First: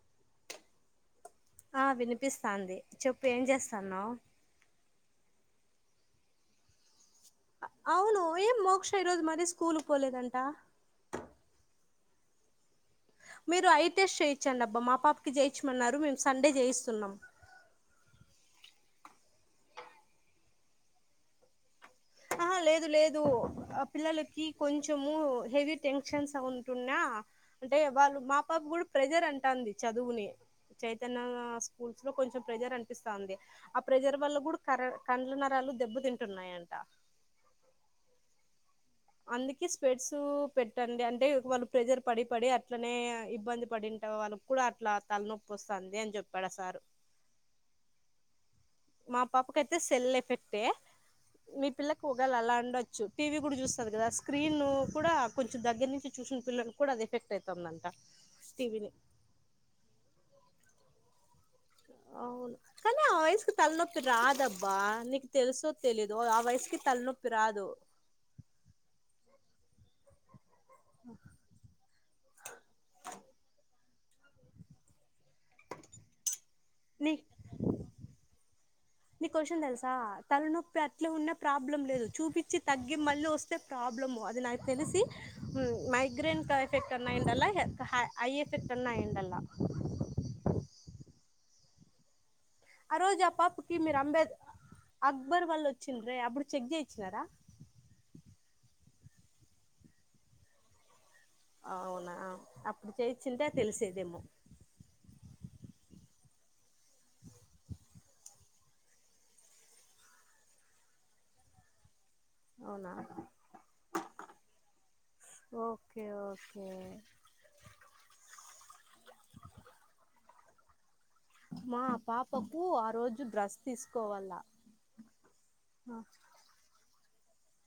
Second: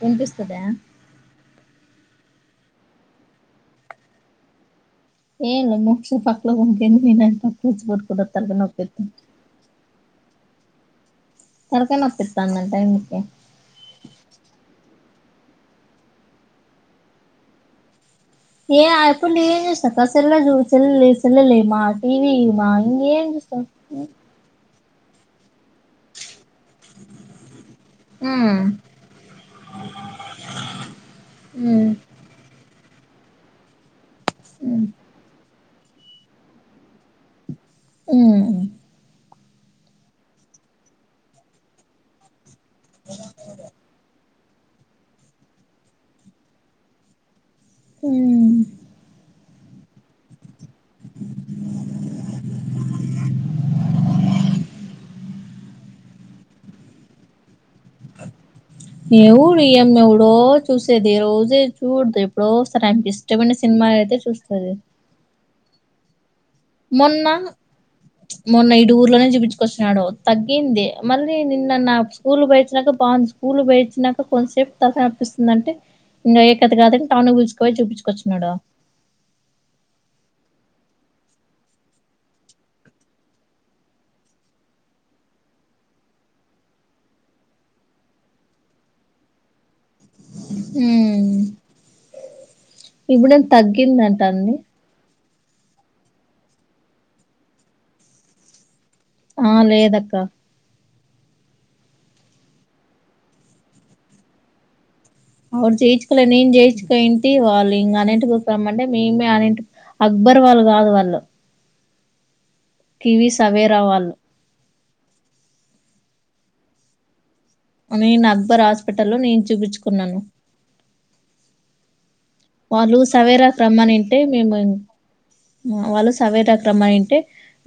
విన్పిస్తుందా ఆ విన్పిస్తాంది చెప్పు ఏం చేస్తానావ్ ఏల్ మోక్షి పక్ల లో ఉంటేనే తినండి అవ్ను ఏం మోక్ష ఈరోజు మరీ స్కూల్ పోలేదంట తలకాయ నొప్పి వస్తుందంట ఆయనకి మీరు ఐ టెస్ట్ చేయించండబ్బా మా పాపకి చేయించమన్నారు మేము సండే చేయిస్తున్నాం ఏ అరుపులు నేనే చేశాను అక్క సరేలే సరేలే సరేలే మా ఆ లేదు లేదు ఆ పిల్లల్కి కొంచము హెవీ టెన్షన్స్ అవి ఉంటున్నా అంటే వాళ్ళు మా పాప ఉమ్ కూడా ప్రెజర్ అంటాంది చదువుని చైతన్య ఉమ్ స్కూల్స్లో కొంచెం ప్రెజరనిపిస్తుంది ఆ ప్రెజర్ వల్ల కూడా కర కండ్ల నరాలు దెబ్బతింటున్నాయంట ఆహ్ అందుకే స్పెట్సు పెట్టండి అంటే వాళ్ళు ప్రెజర్ పడి పడి అట్లనే ఇబ్బంది పడిన్ట వాళ్ళకి కూడా అట్లా తలనొప్పోస్తాంది అని చెప్పాడు సారూ హు మా పాపకైతే సెల్ ఎఫెక్టే మీ పిల్లకి ఉగాల అలా ఉండొచ్చు టీవీ కూడా చూస్తది కదా స్క్రీనూ కూడా కొంచెం దగ్గర నుంచి చూసిన పిల్లలకు కూడా అది ఎఫెక్టయుతుందంట టీవీని ఏవుడియనెవుడో చూసేది రోజే చూడదు ఎప్పుడో అవ్ను ఒకసారి కానీ ఆమెకి ఆ ఇష్టమైన వయ్సుకు సినిమా తలనొప్పి అయితే చూస్తది రాదబ్బా నీకు తెలుసో తెలీదో ఆ వయసుకి మొన్న తలనొప్పి రాదు మొన్న ఇడు ఊర్లోనే చూపించుకొచ్చినడు తగ్గింది మళ్ళీ నిన్న నా స్కూల్ కు బోయచ్చినాంక బాగుంది స్కూల్ బోయచ్చినాక కొంతసేపు తలకాయ నొప్పాస్తుందంటే ఇంగ అయ్యేకథ గదని టౌను కూల్చికి పోయి చూపుకొచిన్నాడు నీకో విషం తెలుసా తలనొప్పి అట్లా ఉన్న ప్రాబ్లం లేదు చూపిచ్చి తగ్గి మళ్ళీ వస్తే ప్రాబ్లము అది నాకు తెలిసి మైగ్రేన్ క ఎఫెక్ట్ అన్నా అయుండాలా లే హై ఐ ఎఫెక్ట్ అన్నా అయుండాలా ఉమ్ ఆ రోజు ఆ ఇప్పుడేం పాపకి మీరు అంబేద్ తగ్గిందంటంది అక్బర్ వాళ్ళు వచ్చింద్రే అప్పుడు చెక్ జేయిచ్చినారా ఆ లేదక్క అవునా అప్పుడు చేయిచ్చింటే తెలిసేదేమో అపుడు చేయించుకోలే నేను చేయించుక ఇంటి వాళ్ళు ఇంకా అనేటు మంటే మేమే అన్నింటి అక్బర్ వాళ్ళు గాదు వాళ్ళు అవునా కివిస్ అవేరావాళ్ళ ఓకే ఓకే నేను అక్బర్ హాస్పిటల్లో లో నేను చూపించుకున్నాను మా పాపకు ఆ వాళ్ళు రోజు డ్రస్ సవేరాకి రమ్మనింటే తీసుకోవాల మేము వాళ్ళు సర్వే డాక్టరమ్మ అయ్యుంటే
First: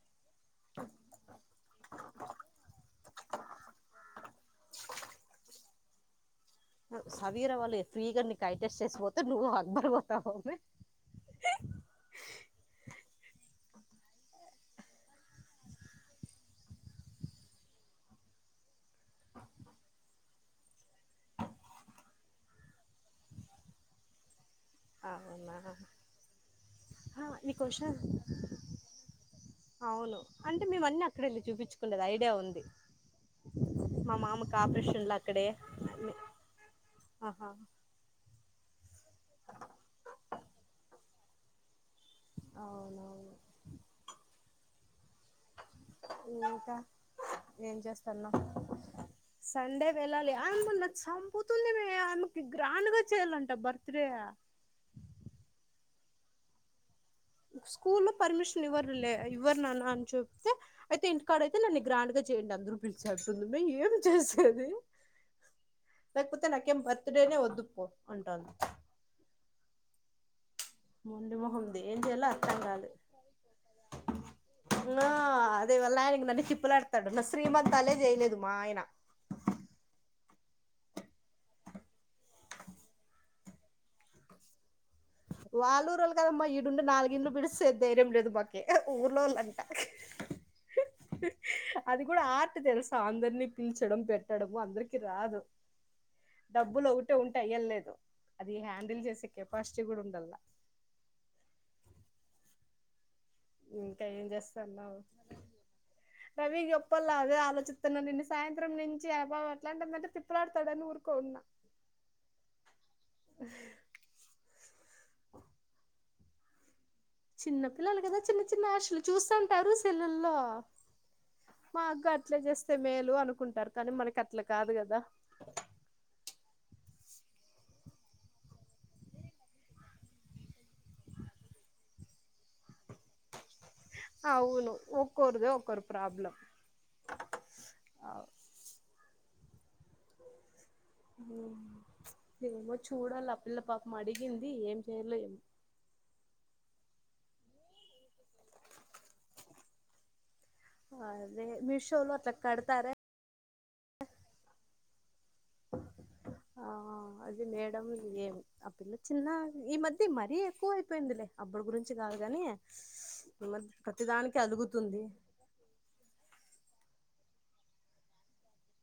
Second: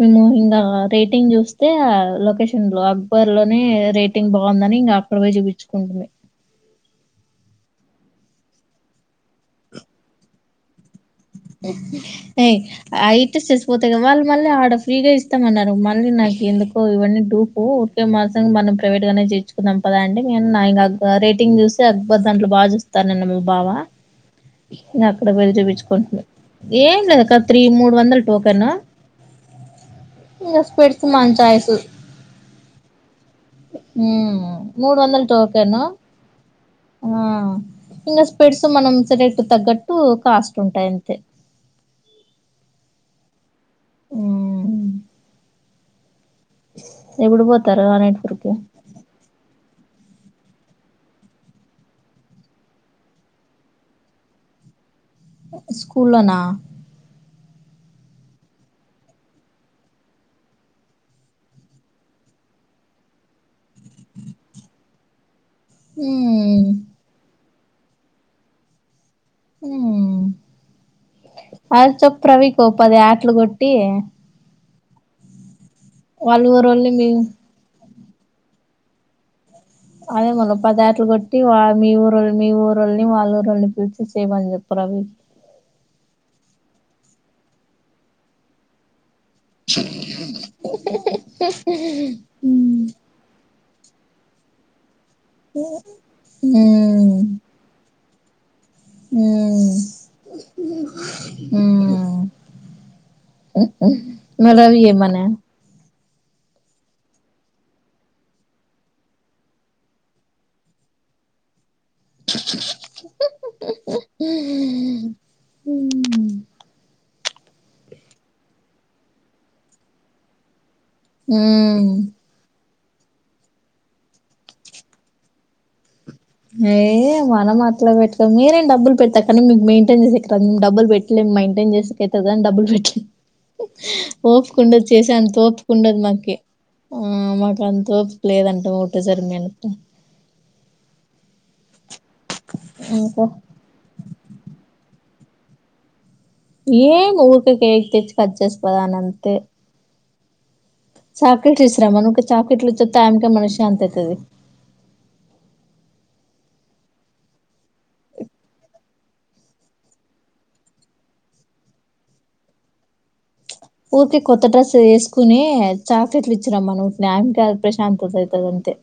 మేము ఇంగ అ రేటింగ్ జుస్తే ఆ లొకేషన్ లో అక్బర్ లోనే రేటింగ్ బాగుందని ఇంగ అక్కడ పోయి చూపించు కుంటుంది సవీర వాళ్ళే ఫ్రీగా నీకు ఐ టెస్ట్ చేసి పోతే నువు అక్బర్ పోతావావె ఏయ్ ఐ టెస్ట్ చేస్కాపోతేనెమో వాళ్ళు మళ్ళీ ఆడ ఫ్రీగా ఇస్తామన్నారు మళ్ళీ నాకు ఎందుకో ఇవన్నీ డూపు మాత్రం మనం ప్రైవేట్గా చేయిచుకుందం పద అండి విన్నా ఇంకా రేటింగ్ జస్తే అక్బర్ దాంట్లో బా జుస్తారనన్నరు మా బావ ఇగ అక్కడ వెళ్ళి అవునా చూపించుకుంటున్నా ఏం లేదు హా ఒక నీ త్రీ మూడు క్వశ్చన్ వందలు టోకెను అవును ఇంగ అంటే మేం అన్నీ స్పెట్స్ మన అక్కడేళ్ళి చాయిస్ చూపించుకుంటది ఐడియా ఉంది మా మ్మ్ మామకు మూడు ఆపరేషన్లు వందలు అక్కడే టోకెను అన్ని ఆ అహ ఇంగ స్పెడ్స్ మనం సెలెక్ట్ తగ్గట్టు కాస్ట్ ఉంటయండి అవునవును ఉమ్ ఇంకా ఎప్పుడు ఏం పోతారు ఆయనా చేస్తన్నావ్ దగ్గరికి సండే వెళ్ళాలి ఆమె నాకు సంపుతుంది మేడం ఆమెకి గ్రాండ్ గా చెయ్యాలంట బర్త్డే స్కూల్లోనా స్కూల్లో పర్మిషన్ ఇవ్వరులే ఇవ్వరు ననా అని చేప్తే అయితే ఇంటికాడ అయితే నన్ను గ్రాండ్ గా చేయండి అందరు పిలిచి అంటుంది మే ఏంది చేసేది లేకపోతే ఉమ్ నాకేం బర్త్ డేనే వద్దుపో అంటంది ఉమ్ మొండి మొహంది అది ఏం చప్పు చేయాలో రవి అర్థం కాలే కోపది ఆట్లు గోట్టి ఆ అదే వల్ల ఆయనకి వాళ్ళ నన్ను ఊరోళ్ళని మీ తిప్పులాడతాడు నా శ్రీమంతాలే చేయలేదు మా ఆయన అదే మల్ల పదేటలు గోట్టి వా మీ ఊరోళ్లు మీ ఊరోళ్ళని వాళ్ళ ఊరోల్లోని పిలిచి ఇచ్చేయమని జెప్పు రవి వాళ్ళ ఊరోళ్లు కదమ్మా ఈడుండి నాలుగు ఇండ్లు పిడిస్తే ధైర్యం లేదు మాకి ఊర్లోలు అది గుడా ఆర్ట్ తెల్స్ అందరినీ పిల్చడం పెట్టడము అందరికి రాదు డబ్బులు ఉమ్ ఒకటే ఉం టై అయ్యలేదు అది హ్యాండిల్ జేసే ఉమ్ కెపాసి ఉమ్ ఇంకా ఏం మరాది చేస్తాన్నావ్ ఏమన రవికి జెప్పల్ల అదే ఆలోచిత్తన్నా నిన్న సాయంత్రం నించి యాబా అట్లాంటుందంటే తిప్పలాడతాదాని ఊరుకో ఉన్నా ఉమ్ చిన్న పిల్లలు కదా చిన్న చిన్న ఎశలు చూస్తా ఉంటారు సెల్లుల్లో మా ఉమ్ క అట్లా జేస్తే మేలు అనుకుంటారు కానీ మనకి అట్లా కాదు కదా ఏఏ మనం అట్లా పెటం మీరేం డబ్బులు పెట్టకండి మీకు మెయింటైన్సే ఇతం డబ్బులు పెట్టా ఇ మయింటైన్స్కతది అని డబ్బులు పెట్టే అవును ఓపుకుండదు చేసే అంత ఒక్కోరిదే ఒక్కోరు ఓపుకుండదు ప్రాబ్లం మకి ఊమ్ మాకు అంత ఓపిక అవు లేదంటా ఒకేసారి మెన్ ఉ ఏమో ఇంకా చూడాలి ఆ పిల్ల పాపం అడిగింది ఏం చేయలో ఏమో ఏం ఊర్కే కేక్ తెచ్చి కాజ్ చేస్తదని అంతే అదే చాక్లెట్ ఇస్ర అమ ను మీషోలో అట్లా చాకెట్లు కడతారే ఇచ్చాతే ఆమికే మన శాంతి అయితది ఆ హ అది మేడం ఉంది ఏమి ఆ పిల్ల చిన్న ఈ మధ్య మరీ ఎక్కువ అయిపోయిందిలే అప్పుడు గురించి కాదుగాని మరి పూర్తిక్ కొత్త డ్రస్ వేస్కునీ చాఫెట్లు ఇచ్చిరమ్మను స్నాంకా ప్రశాంతత అయితే అంతే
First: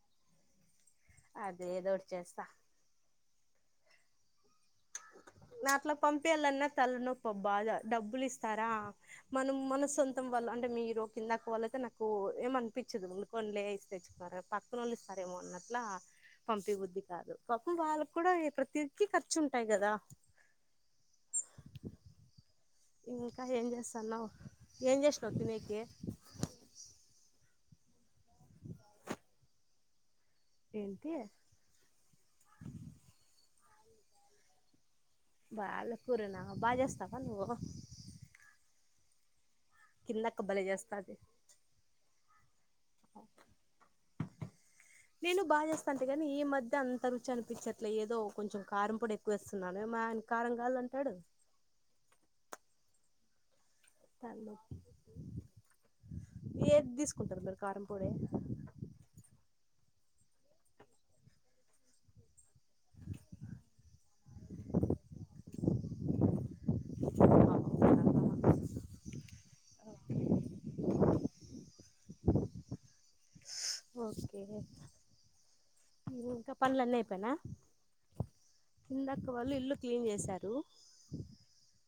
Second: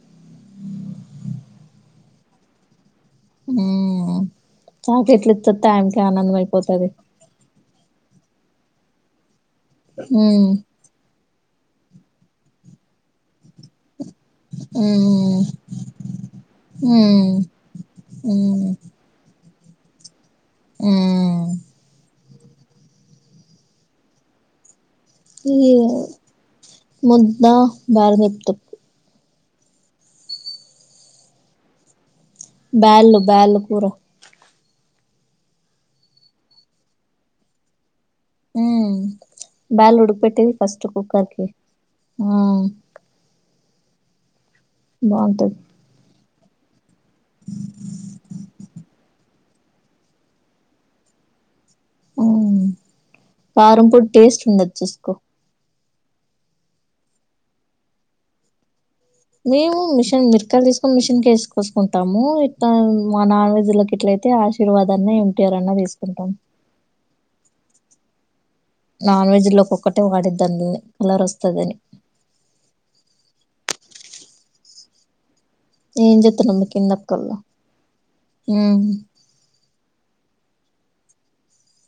అది ఏదో ఒటి చేస్తా ఉమ్ తక్లేట్లు ఇతే థాంకు అని అను అయిపోతది బో బాధ డబ్బులు ఇస్తారా మనం మన సొంతం వళ్ళు మ్మ్ అంటే మీరు ఇందాక వాళ్ళతే నాకు ఏమనిపించదు ముందుకోళ్లే ఇస్తేఇచ్చుకో పక్కనళ్ళిస్తారేమో ఉమ్, అన్నట్లా పంపియ బుద్ది ఉమ్, కాదు పక్కన వాళ్ళక్ కూడా ఉమ్, ప్రతి కి ఖర్చుంటై గదా ఉమ్ ఇంకా ఎన్ జెసన్నావ్ ఏం జెస్ ఈ ముద్ద బార్ గుప్తా ఏంటి బ్యాళు బ్యాళ్ళు కూర బ్యాళ్ళు కూర నా బా జెస్తవా నువో ఉమ్ బ్యాళ్లు ఉడుక్ కిందక్క పెట్టేది బలే ఫస్ట్ చేస్తాది కుక్కర్కి ఉమ్ నేను బాగుంటది బా జేస్తంటి గానీ ఈ మధ్య అం త రుచి అనిపించిట్లే ఏదో కొంచెం కారం పొడి ఎక్కువేసున్నాను మా ఆయన కారం గల్లా అంటాడు ఉమ్ కారంపొడి ఏద్ ధిస్ కుంటారూ మీరు కారంపొడి మేము మిషన్ మీర్క్ కాయలు తీస్కొని మిషన్ ఎసుకు పోస్కుంటాము ఇత మా నాన్ వెజ్ లోకి ఇట్లయితే ఆశీర్వాదన్న ఎన్టీఆర్ అన్న దిస్కుంటాము నాన్ వెజ్లోకి ఒకొక్కటే దని కలర్ వస్తదని ఓకే ఏం ఉ ఇంకా చెప్తున్నాం మీ కింద పనులన్నీ అయిపొయిన అక్కల్లో కిందకి ఇంకా వాళ్ళు ఇల్లు క్లీన్ చేశారు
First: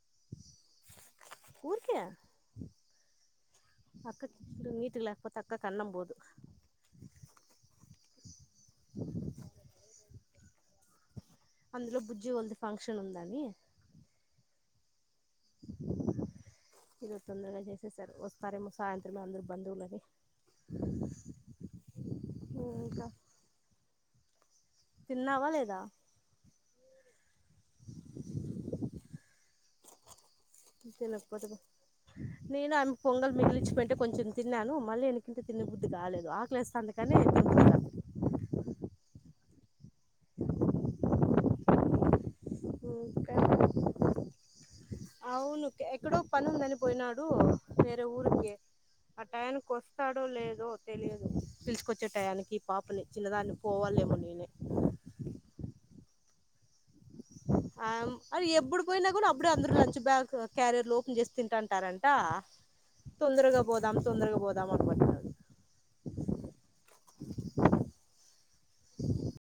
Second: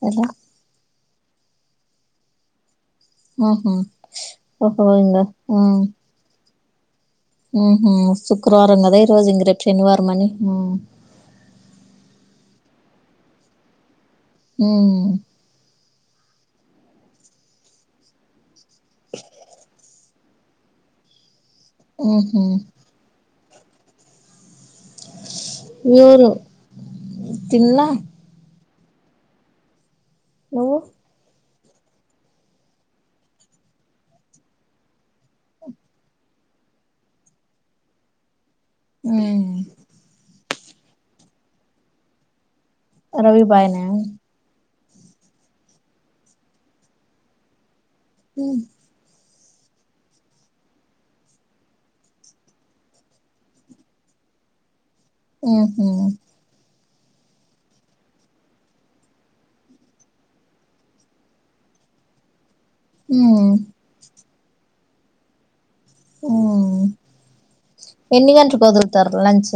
ఎలా ఊరికే ఉహు అక్కకి ఇప్పుడు ఓహో నీట్గా ఇంగా లేకపోతే ఉ అక్కకి అన్నం పోదు ఉహు శుక్రవారం కదా ఈ రోజు ఇంగ రేపు శనివారం అని ఉ అందులో బుజ్జివాల్ది ఫంక్షన్ ఉందని ఉమ్ ఈ రోజు తొందరగా చేసేసారు వస్తారేమొ సాయంత్రమే అందరు బందువులని ఉహు ఇంకా తిన్నావా లేదా ఎవరు తినలే నువ్వు తినకపోతే పో నేను ఆమె పొంగల్ మిగిలించి పోయింటే కొంచెం తిన్నాను మళ్ళీ వెనకింట తిన్న బుద్ధి కాలేదు ఆకలేస్త అంత కానీ తింటిన ఉ ఇంకా రవి బాయనా అవును ఎక్కడో పని ఉందని పోయినాడు వేరే ఊరికి ఆ టయానికి వస్తాడో లేదో తెలియదు పిలుచకొచ్చే టయానికి పాపని చిన్న దాన్ని పోవల్ల ఏమో నేనే ఉహు ఆ అది ఎప్పుడు పోయినా కూడా అప్పుడే అందరు లంచ్ బ్యాగ్ క్యారియర్లు ఓపెన్ చేసి తింటంటరంట ఉమ్ తొందరగా బోదాం తొందరగా బోదాం అనీ పట్టింది ఉ ఎన్ని గంటలకి వదులుతారు లంచ్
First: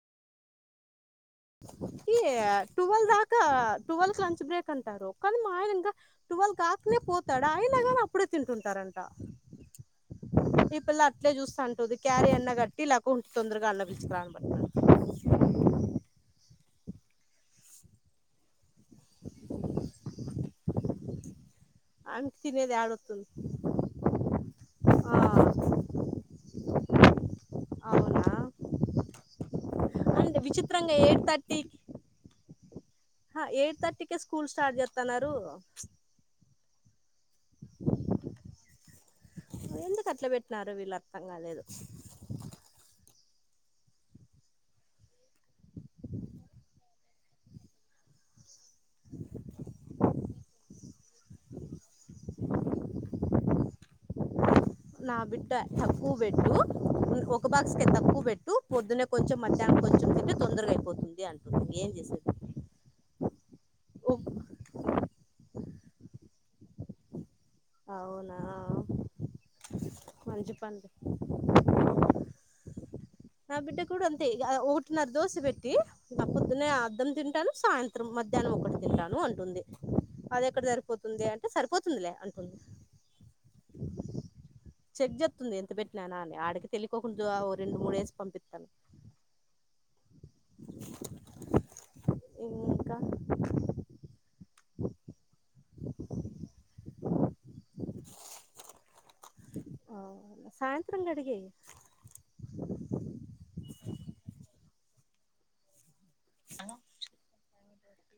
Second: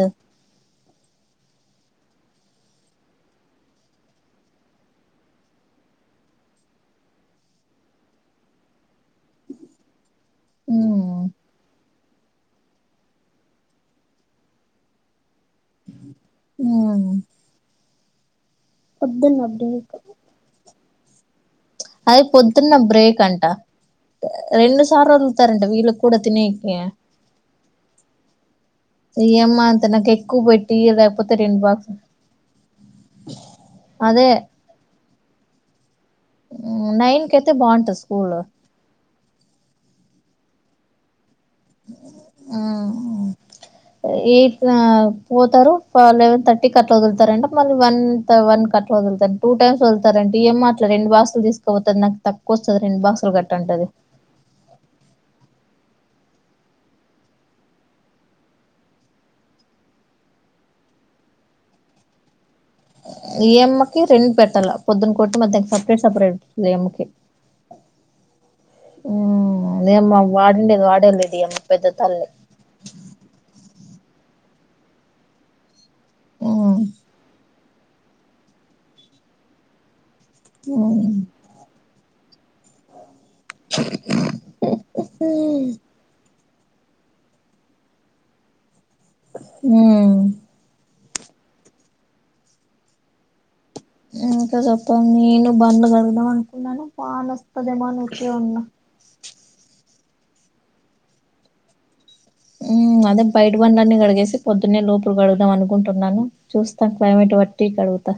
ఈ టువల్ దాకా టువల్ కి లంచ్ బ్రేక్ అంటారు కానీ మా ఆయన ఇంకా టువల్ కాక్ నే పోతాడా అయిగాని అప్పుడే తింటుంటారంట ఈ పిల్ల ఉమ్ అట్లే చూస్తా ఉంటది క్యారీ అన్న కట్టి లేకుంటే తొందరగా అన్న పిలుచుకురా పట్టినాడు ఉ పొద్దున వద్దు మీకు అయి ఆమెకి తినేది పొద్దున్న బ్రేక్ యాడొస్తుంది అంట రెండు సార్లు వదులుతారు అంట ఆ వీళ్ళకి కూడా తినేకి అవునా ఈయమ్మ అంత నాకు అంటే ఎక్కువ పెట్టి లేకపోతే రెండు బాక్స్ హ ఎయిట్ థర్టీ కే అదే స్కూల్ స్టార్ట్ చేస్తున్నారు చ్ నైన్ కి అయితే బాగుంటది స్కూల్ ఎందుకు అట్ల పెట్టినారు వీళ్ళు అర్థం కాలేదు ఉ ఎయిట్ పోతారు లెవెన్ థర్టీ కి అట్లా వదులుతారంటే మళ్ళీ వన్ వన్ కట్లా వదులుతారు టూ టైమ్స్ వదులుతార ఏమో అట్లా రెండు బా బాక్సులు తీసుకోపోతాది నాకు తక్కువ వస్తుంది రెండు బాక్సులు కట్టు అంటది నా బిడ్డ తక్కువ పెట్టు ఒక బాక్స్ కి తక్కువ పెట్టు పొద్దున్నే కొంచెం మధ్యాహ్నం కొంచెం తింటే తొందరగా అయిపోతుంది అంటుంది ఏం చేసేది ఈయమ్మకి రెండు పెట్టాలా పొద్దున్న కోటి మధ్యాహ్నం కి సపరేట్ సపరేట్ ఈయమ్మకి అవునా ఏమ్మ మంచి వాడిండేది పనిలే వాడేలేదు ఈ అమ్మ పెద్ద తల్లి నా బిడ్డ కూడా అంతే ఒకటిన్నరా దోసె పెట్టి మా పొద్దున్నే అర్ధం తింటాను సాయంత్రం మధ్యాహ్నం ఒకటి తింటాను అంటుంది అది ఎక్కడ సరిపోతుంది అంటే సరిపోతుందిలే అంటు [inaudible] [inaudible] చెక్ చేత్తుంది ఎంత పెట్టినానా అని ఆడికి తెలికోకుండా ఓ రెండు మూడు వేసి పంపిస్తాను హ్మ్ హ్మ్ ఇంకా ఇంకా చెప్పాలి నేను బండలు కడదాం అనుకున్నాను వాన వస్తదేమో అని ఊరికే ఉన్నా ఔనా సాయంత్రం కడిగే హ్మ్ అదే బయట బండలన్ని కడిగేసి పొద్దున్నే లోపల కడుదాం అనుకుంటున్నాను చూస్తాను క్లైమేట్ బట్టి కడుగుతా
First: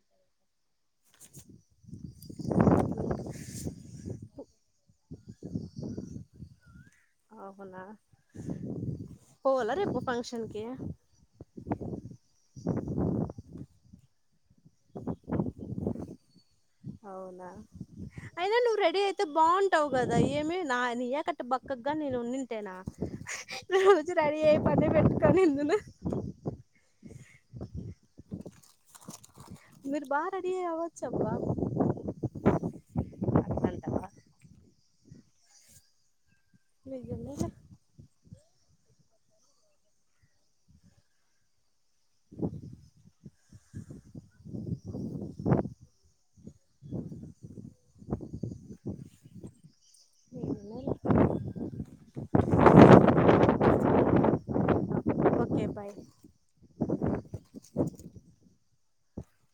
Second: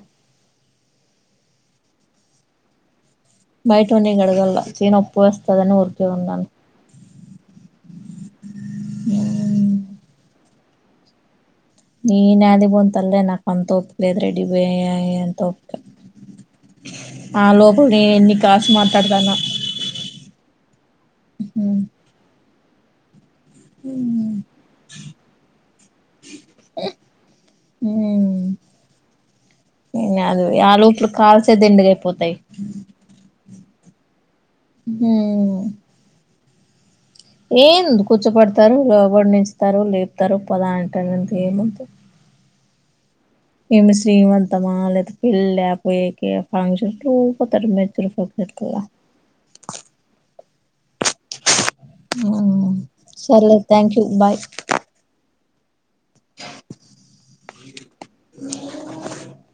[inaudible] బయట ఉన్నే కడగళ్లా చేయి నొప్పు వస్తాదని ఊరికే ఉన్నాను అవునా మ్మ్ పోవాల రేపు ఫంక్షన్ కి నేను యాడికిపోను తల్లి నాకు అంత ఓపిక రెడీ అయి అంత ఓపిక అవునా ఆ లోపు నేను ఎన్ని అయినా కాల్స్ నువ్వు రెడీ అయితే మాట్లాడతానో బాగుంటావు కదా ఏమి నా నీయకట్టా బక్కగా నేను అంతేనా రోజు రెడీ అయి పనే పెట్టుకోను నేను కూడా హ్మ్ మీరు బాగా అది రెడీ ఆ ఆలోపల అవ్వచ్చబ్బా కాల్స్ ఏ దండిగా అయిపోతాయి అట్లంటవా హ్మ్ నిజమేలే ఏంది కూర్చోపెడతారు లోబడి నుంచుతారు లేపుతారు పద అంటారు గంతే [inaudible] ఏమి శ్రీమంతమా లేదా పెళ్లా లేకా పోయేకి ఫంక్షన్ కి ఎవరు పోతారు [inaudible] ఏడా ఉన్నారో హ్మ్ సర్లే thank you bye hey bye [inaudible] [inaudible]